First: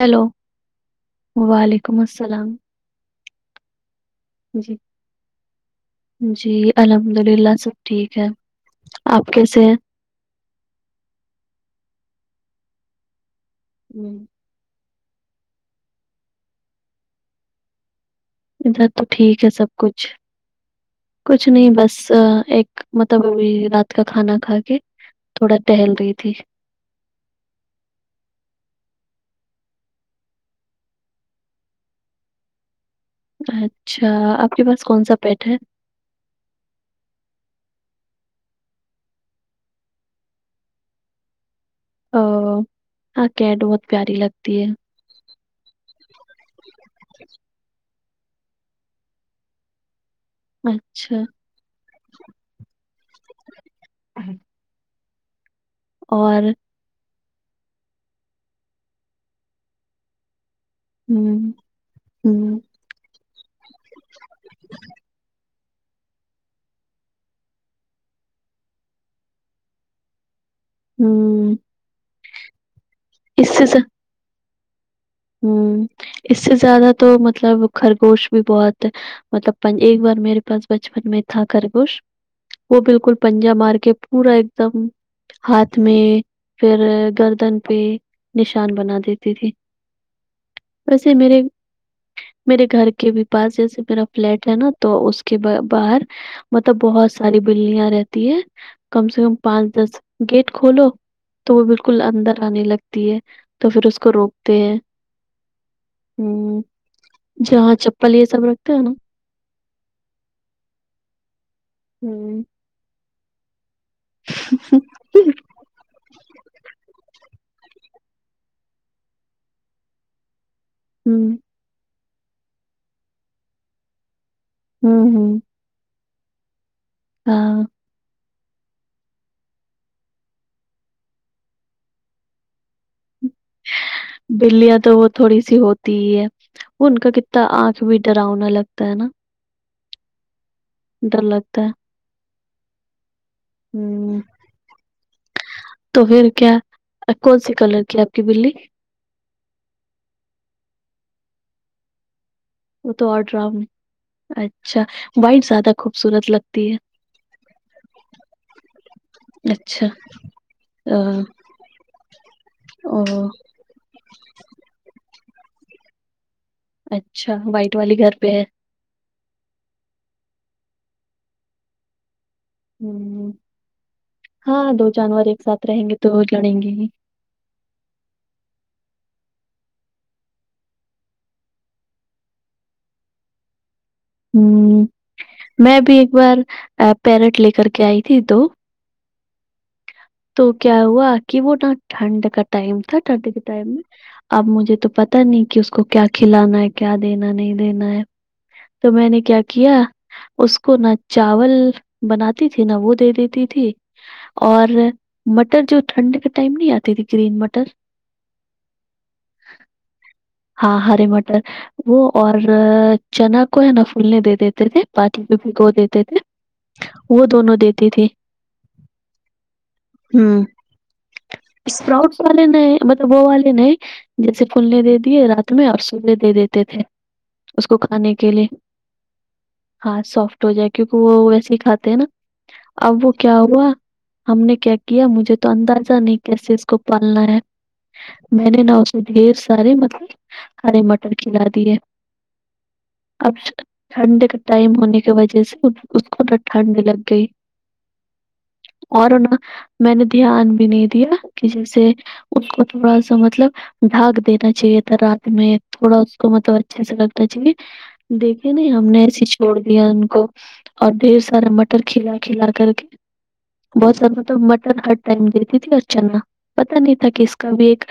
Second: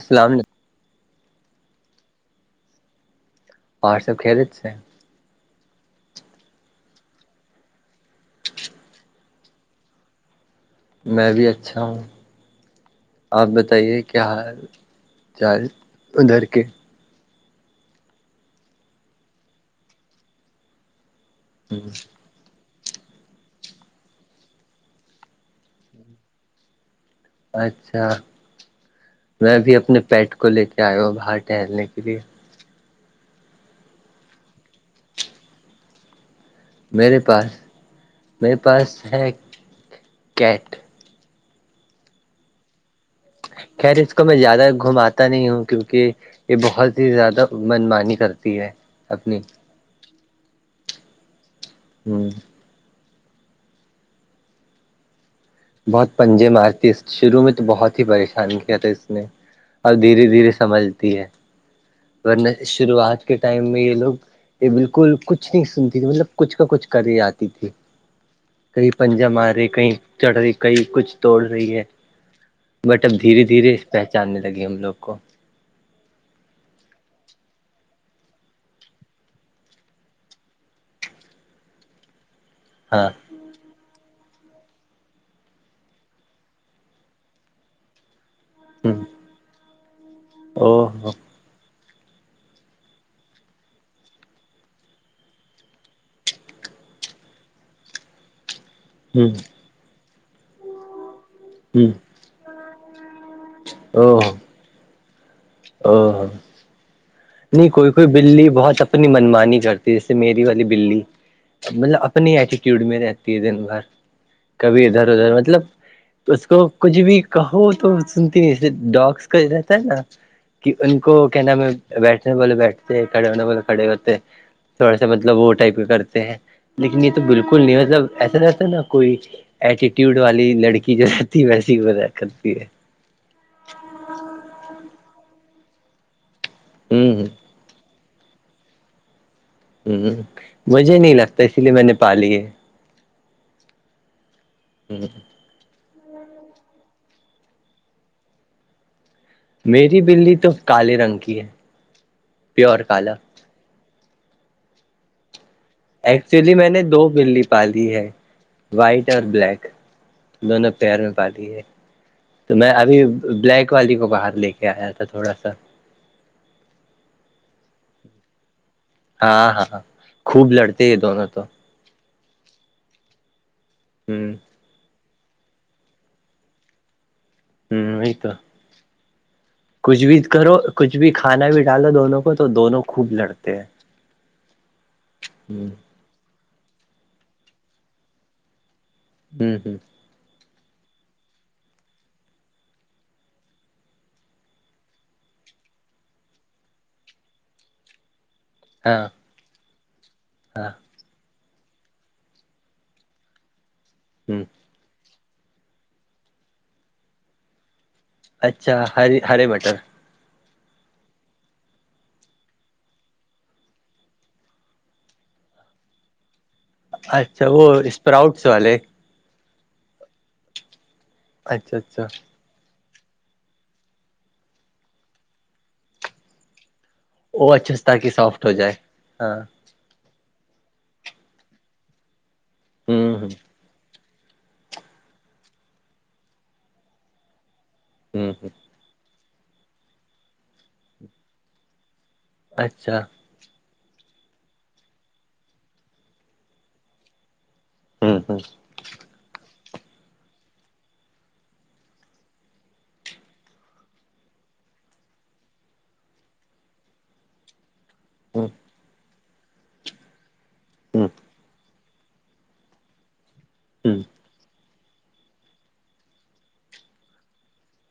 hello السلام علیکم وعلیکم السلام بر سب کھیلے سے جی جی الحمد للہ سب ٹھیک ہے آپ کیسے ہیں میں بھی اچھا ہوں آپ بتائیے ہوں کیا حال چار ادھر کے ادھر تو ٹھیک ہے سب کچھ کچھ نہیں بس ایک مطلب ا رات کا کھانا کھا کے تھوڑا ٹہل رہی تھی اچھا میں بھی اپنے پیٹ کو لے کے آیا ہوں باہر ٹہلنے کے لیے اچھا آپ کے پاس کون سا پیٹ ہے میرے پاس میرے پاس ہے کیٹ او ہاں کیڈ بہت پیاری لگتی ہے پتا نہیں ہوں کیونکہ یہ بہت ہی زیادہ من مانی کرتی ہے اپنی اچھا ہوں بہت اور پنجے مارتی اس شروع میں تو بہت ہی پریشان کیا تھا اس نے اور دھیرے دھیرے سمجھتی ہے ہوں ورنہ ہوں شروعات کے ٹائم میں یہ لوگ یہ بالکل کچھ نہیں سنتی تھی مطلب کچھ کا کچھ کر ہی آتی تھی کئی پا مارے کیں چڑھ رہی کئی کچھ توڑ ہوں رہی ہے بٹ اب دھیرے اس سے دھیرے ز پچ جاننے لگے ہم لوگ کو ہوں اس سے زیادہ تو مطلب خرگوش بھی بہت مطلب ایک بار میرے پاس بچپن میں تھا خرگوش وہ ہاں بالکل پ جا مار کے پورا ایک دم ہاتھ میں پھر گردن پہ نشان ہ بنا دیتی تھی او ہو ویسے میرے میرے گھر کے بھی پاس جیسے میرا فلیٹ ہے نا تو اس کے باہر مطلب بہت ساری بلیاں رہتی ہے کم سے ہ کم پانچ دس گیٹ کھولو تو وہ ہ بالکل اندر آنے لگتی ہے تو پھر اس کو او روکتے ہیں او ہوں نہیں جہاں کوئی کوئی چپل یہ سب بلی رکھتے بہت ہیں نا اپنی منمانی کرتی جیسے میری والی بلی مطلب اپنی ہوں ایٹیٹیوڈ میں رہتی ہے دن بھر کبھی ادھر ادھر مطلب اس کو کچھ بھی کہو تو سنتی نہیں اسے ڈگس کا رہتا ہے نا کہ ان کو ہوں کیا نام ہے بیٹھنے والے بیٹھتے کھڑے ہونے والے کھڑے ہوتے تھوڑا سا ہوں مطلب ہوں وہ ٹائپ کا کرتے ہیں لیکن یہ تو بالکل ہاں نہیں مطلب ایسا رہتا ہے نا کوئی ایٹیٹیوڈ والی لڑکی جو رہتی ہے ویسی وہ کرتی ہے بلیاں تو وہ تھوڑی سی ہوتی ہی ہے ان کا ہ کتنا آنکھ بھی ڈرا ہونا لگتا ہے نا ہ مجھے نہیں ڈر لگتا اسی ہے لیے میں نے پاالی ہے ہوں ہوں تو پھر کیا کون سی کلر کی آپ کی بلی میری بلی تو کالے رنگ کی ہے پیور وہ تو کالا اور ڈراؤ اچھا وائٹ زیادہ خوبصورت ایکچولی میں لگتی نے دو بلی پالی ہے وائٹ اور ہے بلیک اچھا دونوں پیر میں آ، پال ہے تو میں او ابھی بلیک والی کو باہر لے کے آیا تھا تھوڑا سا اچھا وائٹ والی گھر پہ ہے ہاں ہاں خوب لڑتے یہ دونوں تو ہوں ہوں ہاں دو جانور ایک ساتھ رہیں گے تو وہ لڑیں گے ہی ہوں یہ تو کچھ بھی کرو کچھ بھی کھانا بھی ڈالو دونوں کو تو دونوں خوب لڑتے ہیں ہوں ہ میں ابھی ایک بار پیرٹ لے کر کے آئی تھی دو ہ ہوں تو کیا ہوا کہ وہ ن ٹھنڈ کا ٹائم تھا ٹھنڈ کے ٹائم میں اب مجھے تو پتا نہیں کہ اس کو کیا کھلانا ہے کیا دینا نہیں دینا ہے تو ہاں میں نے کیا کیا اس کو نہ چاول بناتی تھی نا وہ دے دیتی تھی ہ اور مٹر جو ٹھنڈ کے ٹائم نہیں آتی تھی گرین مٹر اچھا ہری ہرے بٹر ہاں ہری مٹر وہ اور چنا کو ہے نا پھولنے دے دیتے تھے بات میں بھی گو دیتے تھے اچھا وہ اسپراؤٹس والے ہ اچھا اچھا اسپراٹ والے نہیں مطلب وہ والے نہیں جیسے پھولنے دے دیے رات میں اور سے دے دیتے تھے وہ اس اچھا کو تاکہ کھانے کے سافٹ لیئے ہو جائے ہاں ہاں سافٹ ہو جائے کیونکہ وہ ویسے ہی کھاتے ہیں نا ہ اب وہ ہ کیا ہوا ہم نے کیا کیا مجھے تو اندازہ نہیں کیسے اس کو پالنا ہے ہ ہ میں نے نہ ڈھیر سارے م ہرے مٹر کھلا دی ہے اچھا اب ٹھنڈ کا ٹائم ہونے کی وجہ سے اس کو ٹھنڈ لگ گئی ہ ہ اور میں نے دھیان بھی نہیں دیا کہ جیسے اس کو تھوڑا سا مطلب ڈھاگ دینا چاہیے رات میں تھوڑا اس کو مطلب اچھے سے لگتا ج ہ دیکے نہیں ہم نے ایسی ش توڑ دیا ان کو اور ہ ڈھیر سارا مٹر کھلا کھلا کر کے بہت ہ سارا مطلب م ہر ٹائم دیتی تھی اور چنا پتتا نہیں تھا کہ اس کا بھی ایک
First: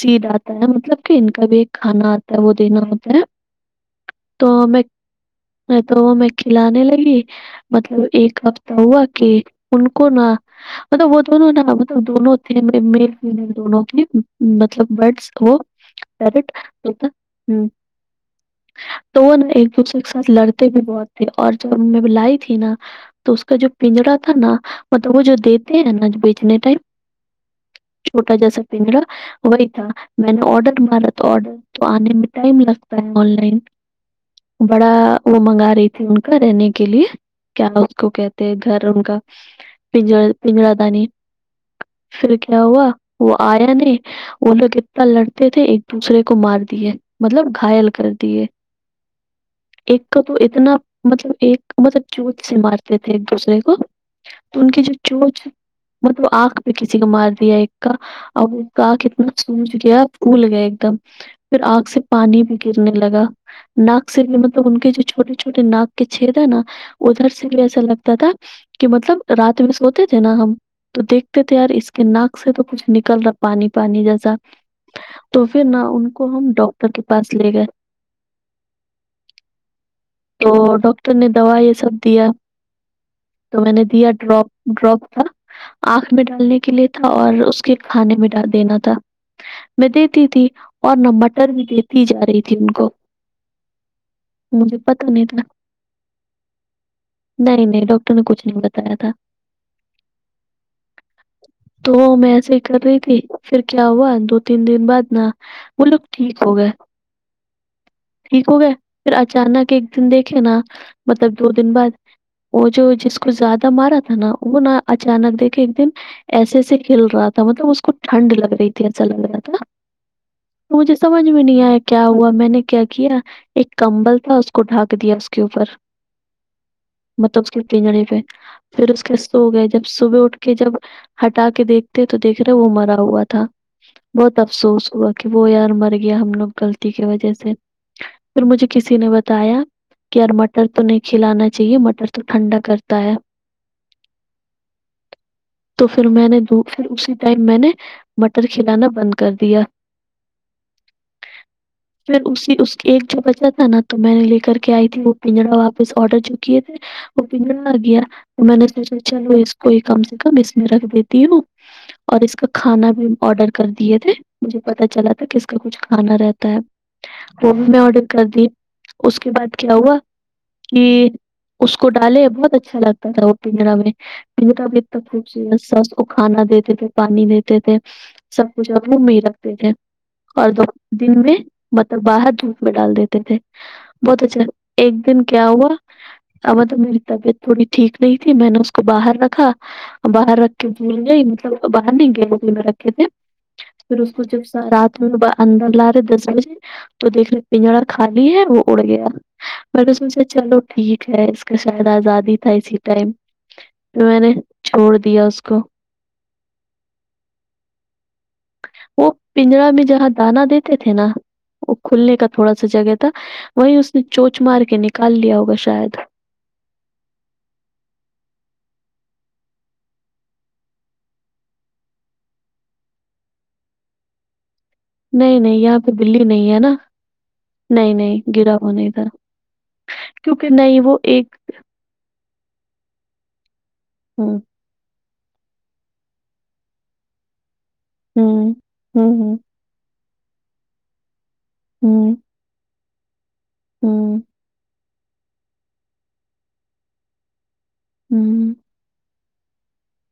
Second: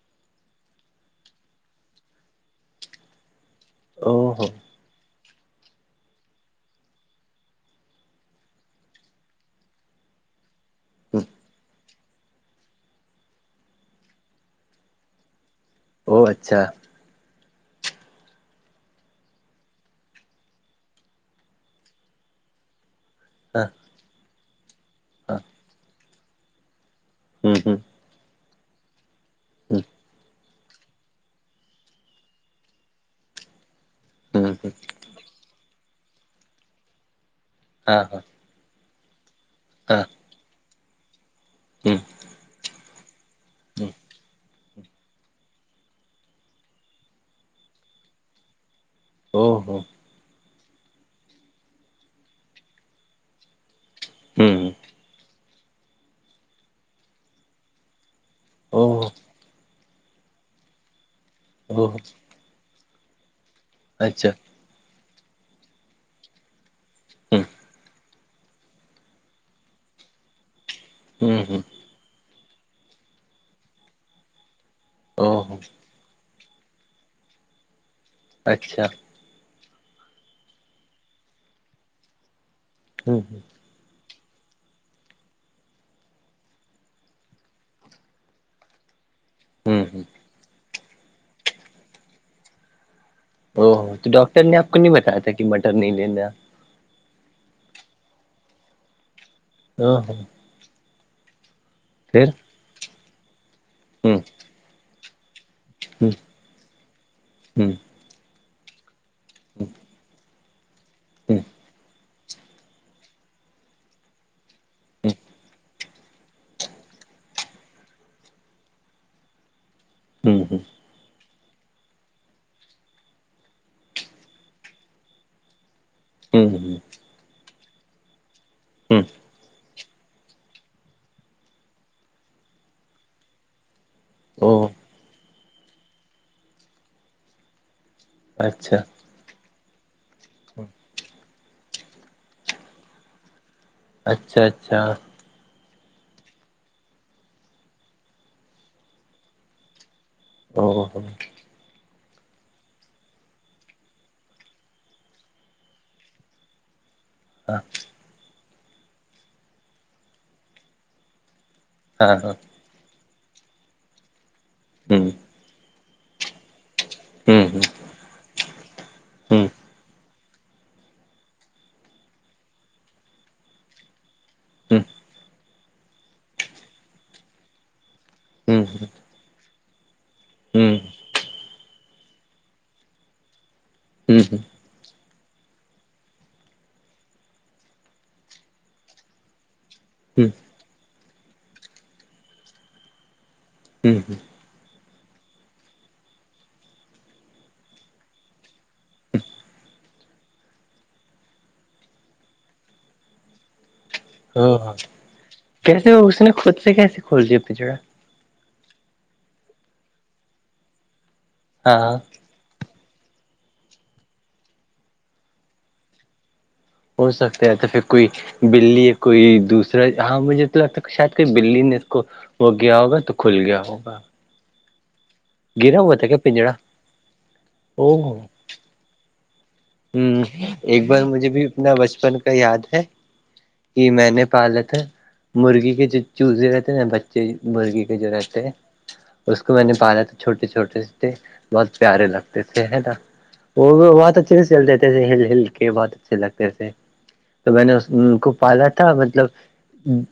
سیڈ آتا ہے مطلب کہ ان کا بھی ایک کھانا آتا ہے وہ دینا ہوتا ہے او تو میں تو میں کھلانے لگی مطلب ایک ہفتہ ہوا کہ ان کو نا مطلب وہ دونوں نا دونوں تھے میل فیمیل دونوں مطلب برڈس ہو او پیرٹ اچھا طوطا تو وہ نا ایک دوسرے کے ساتھ لڑتے بھی بہت تھے اور جب میںں بولائی تھی نا تو اس کا ہاں جو پنجرا تھا نا مطلب وہ جو ہاں دیتے ہیں نا بیچنے ٹائم ہ ہ چھوٹا جیسا پنجرا وہی تھا ہ میں نے آڈر مار تو آڈر تو آنے میں ٹائم لگتا ہے آن لائن ہ ہاں بڑا وہ منگا رہی تھی ان کا رہنے کے لیے کیا اس کو ہاں کہ گھر ان کا ہاں پنجرا پنجرا دانی ہ پھر کیا ہوا وہ آیا ہ نہیں وہ لوگ اتنا تھے ایک دوسرے کو مار دیے مطلب گھائل کر دیے ہوں ہوں ایک کا تو اتنا مطلب ایک مطلب چونچ سے مارتے تھے ایک دوسرے کو ہ ہ تو ان کی جو چوچ مطلب آنکھ پہ کسی کو مار دیا ایک کا اب کا آکھ اوہ اتنا سوج گیا پھول گیا ایک دم پھر آنکھ اوہ سے پانی بھی گرنے لگا ناک سے اچھا لیے مطلب ان کے جو چھوٹے چھوٹے ناک کے چھید ہے نا ادھر ہ سے بھی ایسا لگتا تھا کہ مطلب رات میں سوتے تھے نا ہم تو ہ دیکھتے تھے ہ یار اس کہ ناک سے تو کچھ نکل رہا پانی پانی جیسا تو اوہ پھر نہ ان کو ہم ڈاکٹر کے پاس لے گئے اچھا تو ڈاکٹر نے دوائی یہ سب دیا ہوں ہوں تو میں نے دیا ڈراپ ڈراپ کا آنکھ میں ڈالنے کے لیے تھا اور اس کے کھانے میں ڈال دینا تھا ہ میں ہ دیتی تھی اور نہ مٹر بھی دیتی جا رہی تھی ان کو او تو ڈاکٹر نے آپ کو نہیں بتایا تھا کہ مٹر نہیں لینا نہیں نہیں ڈاکٹر نے کچھ نہیں بتایا تھا [unintelligible] تو میں پھر ایسے ہی کر رہی تھی پھر کیا ہ ہوا ہ دو تین دن بعد نا وہ لوگ ہ ہ ٹھیک ہو گئے ہ ٹھیک ہو گئے پھر اچانک ایک دن دیکھے نا مطلب دو دن بعد وہ جو جس کو زیادہ مارا تھا نا وہ نہ اچانک دیکھے ایک دن ایسےسے ھل رہا تھا مطلب اس کو ٹھنڈ لگ رہی تھی ایسا لگ رہا تھا ہ تو مجھے سمج سمج میں نہیں آیا کیا ہوا میں نے کیا کیا ایک کمبل تھا اس کو ڈھک دیا اس کے اوپر ہوں مطلب اس کے پنجریی پہ پھر ہ اس کے ہو گئے جب صبح اٹھ کے جب ہٹا کے دیکھتے تو دیکھ رہے وہ مرا ہوا تھا بہت او افسوس ہوا کہ وہ یار مر گیا ہم لوگ غلطی کی وجہ سے پھر مجھے اچھا کسی نے بتایا کہ یار مٹر تو نہیں کھلانا چاہیے مٹر تو ٹھنڈا کرتا ہے اچھا اچھا تو پھر میں نے پھر اسی ٹائم میں نے مٹر کھلانا بند کر دیا او ہ پھر اسی اس ایک جو بچا تھا نا تو میں نے لے کر کے آئی تھی وہ پنجرا واپس آڈر جو کیے تھے ج وہ پنگڑا آ گیا تو میں نے سوچا چلو اس کو کم سے کم اس میں رکھ دیتی ہوں ہاں اور ہاں اس کا کھانا بھی آڈر کر دیے تھے مجھے پتا ہ ہ چلا تھا کس کا کچھ کھانا رہتا ہے ہ ہ وہ بھی ہ ہ میں آڈر کر دی اس کے ہ بعد کیا ہوا کہ اس کو ڈالے بہت اچھا لگتا تھا وہ پنجرا میں م اب تک خچی سس کو کھانا دیتے تھے پانی دیتے تھے سب ہ کچھ آپ م ہی رکھتے ہیں اور دن میں مطلب باہر دھوپ میں ڈال دیتے تھے بہت ہ اچھا ایک دن کیا ہوا اب تو میری طبیعت تھوڑی ٹھیک نہیں تھی میں نے اس کو باہر رکھا باہر رکھ کے دھول گ مطلب باہر نہیں گئے ا میں رکھے تھے پھر ہ اس کو جب رات اندر لا رہے دس بجے تو دیکھ رہے پنجرا خالی ہے وہ اڑ گیا پر سوچا چلو ٹھیک ہے اس کا شاید آزادی تھا اسی ٹائم پ میں نے ہ چھوڑ دیا اس کو کیسے اس نے خود سے کیسیے کھول دییا اپنی جگہ وہ پنجرا میں جہاں دانا دیتے تھے نا وہ ہاں کھلنے کا تھوڑا سا جگہ تھا وہی اس نے چوچ مار کے نکال لیا ہوگا شاید ہو سکتا ہے تو پھر کوئی بلی کوئی دوسرا ہاں مجھے تو لگتا ہے شاید کہ بلی نے اس کو وہ گیا ہوگا تو کھل گیا ہوگا نہیں نہیں یہاں گرا پہ ہوا تھا کیا بلی نہیں پنجڑا ہے نا او نہیں نہیں گرا ہو نہیں تھا ہوں کیونکہ نہیں ایک وہ بار مجھے بھی اپنا بچپن کا یاد ہے کہ میں نے ہوں پالا تھا مرغی کے جو چوزے رہ تھے نا بچے مرغی جو رہتے ہوں ہوں اس کو میں نے پالا تو چھوٹے چھوٹے تھے بہت پیارے ہوں لگتے تھے نا وہ بت ہوں اچ چل دیتے تھ تھے ہل ہل کے بہت اچھے لگتے تھ تھے تو میں نے اس کو ہوں پالا تھا مطلب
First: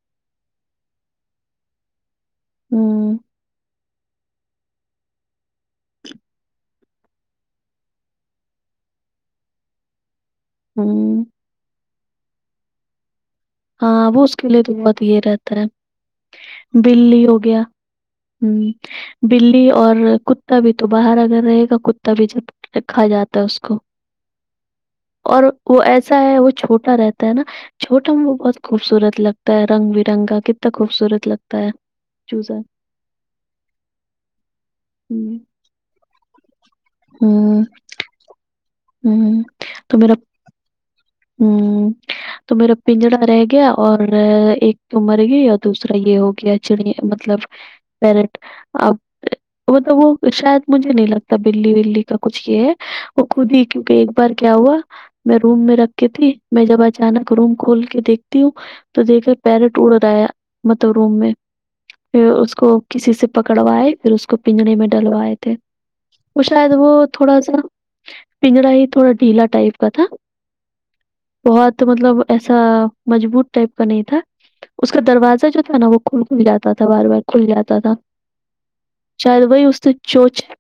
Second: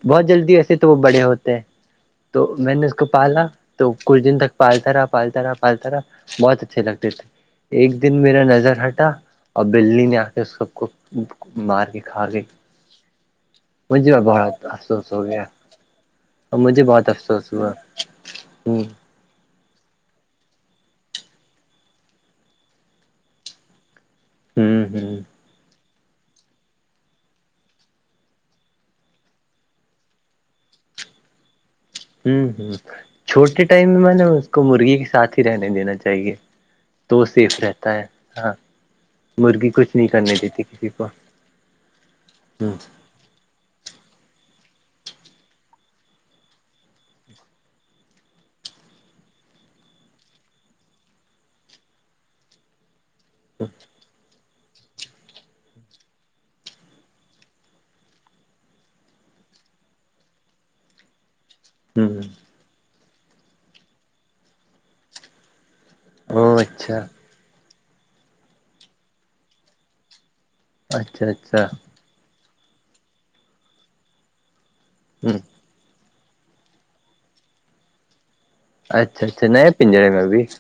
بہت جلدی ایسے تو وہ بڑے ہوتے ہیں تو میں نے اس کو ہوں پالا تو کچھ دن تک پالتا رہا پالتا رہا پالتا رہا بہت اچھے لگتے تھے ایک دن میرا نظر ہٹ اور بللی نے آ کے سب کو ہوں مار کے کھا گئی ہاں مجھے بوس کے لیے بہت تمہ تو افسوس ہو گیا یہیرتر اور مجھے بہت بلی ہو افسوس گیا ہوا ہ بلی اور کتا بھی تو باہر اگر رہے گا کتا بھی جب رکھا جاتا ہے اس کو ہوں ہوں اور وہ ایسا ہے وہ چھوٹا رہتا ہے نا چھوٹا ہم بہت خوبصورت لگتا ہے رنگ برنگ کا کتنا خوبصورت لگتا ہے ہوں چوزا ہوں چھوٹے ٹائم میں میں نے اس کو مرغی کے ساتھ ہوں ہی رہنے دینا چاہیے تو سیف ہوں رہتا ہے ہاں ہوں مرغی کچھ تو نہیں میرا کرنے دیتی کسی کو ہوں تو ہ میرا پنجرا رہ گیا اور ایک مر گئی اور دوسرا یہ ہو گیا چڑیا مطلب پیرٹ اب وہلب وہ شاید مجھے نہیں لگتا بلی ولی کا کچھ یہ ہے وہ خود ہی کیونکہ ایک بار کیا ہوا میں روم میں رکھ تے میں جب اچانک روم کھول کے دیکھتی ہوں تو دیکھ کر پیرٹ اڑ رہایا مطلب روم میں پھر اس کو کسی سے پکڑوائے پھر اس کو پنجرے میں ڈلوائے وہ او شاید وہ اچھا تھوڑا سا پنجرا ہی تھوڑا ڈھیلا ٹائپ کا تھا اچھا اچھا بہت مطلب ایسا مجبوط ٹائپ کا نہیں تھا اس کا ہ دروازہ جو ہے نا وہ کھل کھل جاتا تھا بار بار کھل جاتا تھا اچھا چل اچھا وہئی نئے اس کی پنجرے میں چوچ بھی ہے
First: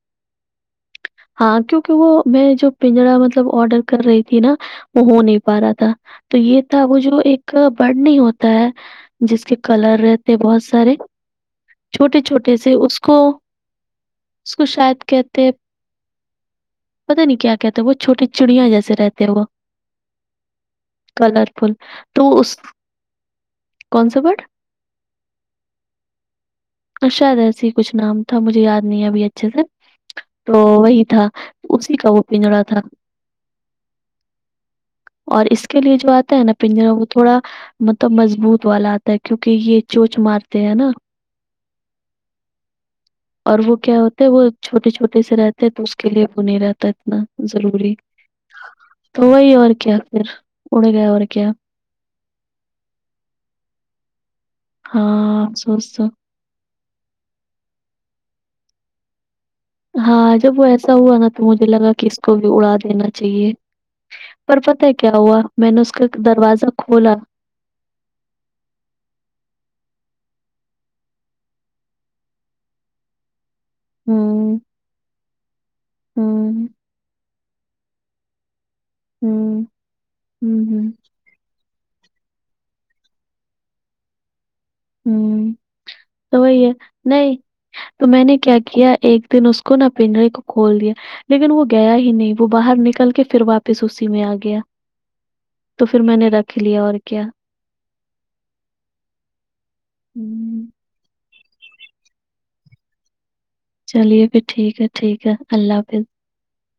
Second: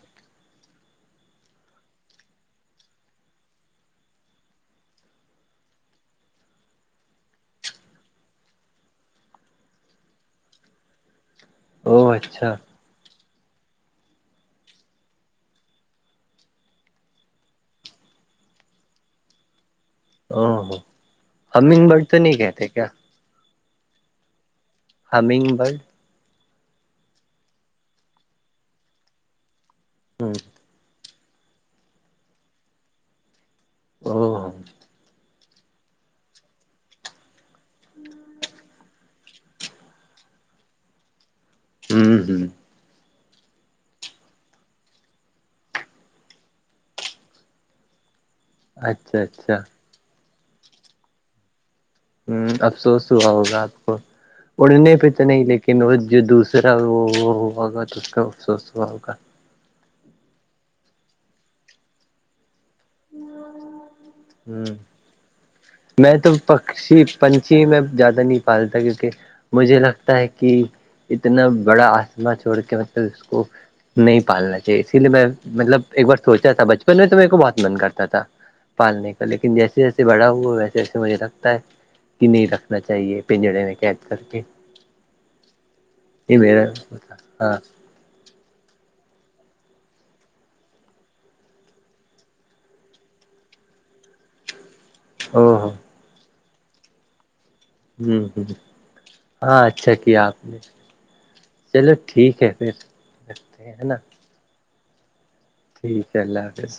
ہاں کیونکہ وہ میں جو پنجرا مطلب آڈر کر رہی تھی نا وہ ہو نہیں پا رہا تھا تو یہ تھا وہ جو ایک برڈ نہیں ہوتا ہے جس کے کلر رہتے بہت سارے او چھوٹے اچھا چھوٹے سے اس کو اس کو شاید کہتے پتا نہیں کیا کہ ہے وہ چھوٹیے چڑیاں جیسے رہتے ہیں وہ او کلرفل ہمین بٹ تو نہیں اس کہتے کیا کون سا بڈ حمینگ برگ اچھا ریسی کچھ نام تھا مجھے یاد نہیں ابھی اچھے سے ہ تو وہی تھا اسی کا وہ پنجرا تھا ا ہاں ہاں اور اس کے لیے جو آتا ہے نا پنجرا وہ تھوڑا مطلب مضبوط والا آتا ہے کیونکہ یہ چوچ مارتے ہیں نا ہوں ہوں اور وہ کیا ہوتا ہے وہ چھوٹے چھوٹے سے رہتے ہیں تو اس کے لیے وہ نہیں رہتا اتنا ضروری اچھا تو وہی اچھا اور کیا پھر اڑ گیا اور کیا ہ افسوس ہوا ہوگا آپ کو اڑنے پہ تو نہیں ہاں لیکن افسوس وہ تو جو دوسرا پرا وہ وہ ہو ہوگا تو اس کا افسوس ہوا ہوگا ہاں جب وہ ایسا ہوا نا تو مجھے لگا کہ اس کو بھی اڑا د دینا چاہیے پر ہوں پت ہے کیا ہوا میں نے اس کا تو دروازہ پکشی کھولا پنچھی میں زیادہ نہیں پالتا کیونکہ مجھے لگتا ہے کہ اتنا بڑا آسما چھوڑ کے مطلب اس کو نہیں ہوں پالنا چاہیے اسی لیے میں مطلب ایک بار سوچا تھا ہوں بچپن میں تو میرے کو بہ من کرتا تھا پالنے کا لیکن ہوں جیسے جیسے بڑا ہوا ہوں ویسے ہوں ویسے مجھے لگتا ہے کہ نہیں رکھنا چاہیے پنجڑے میں قید کر کے ہوں یہ تو وہی میرا ہے نہیں ہاں تو میں نے کیا کیا ایک دن اس کو نہا پنڈرے کو کھول دیا لیکن وہ گیا ہی نہیں وہ باہر نکل کے پھر واپس اسی میں آ گیا ہاں ہاں تو پھر میں نے رکھ لیا اور کیا ہ ہ ہاں اچھا کیا آپ نے ہوں، چلو ٹھیک ہے پھر کرتے ہیں نا چلیے پھر ٹھیک ہے ٹھیک ہے اللہ حافظ ٹھیک ہے اللہ حافظ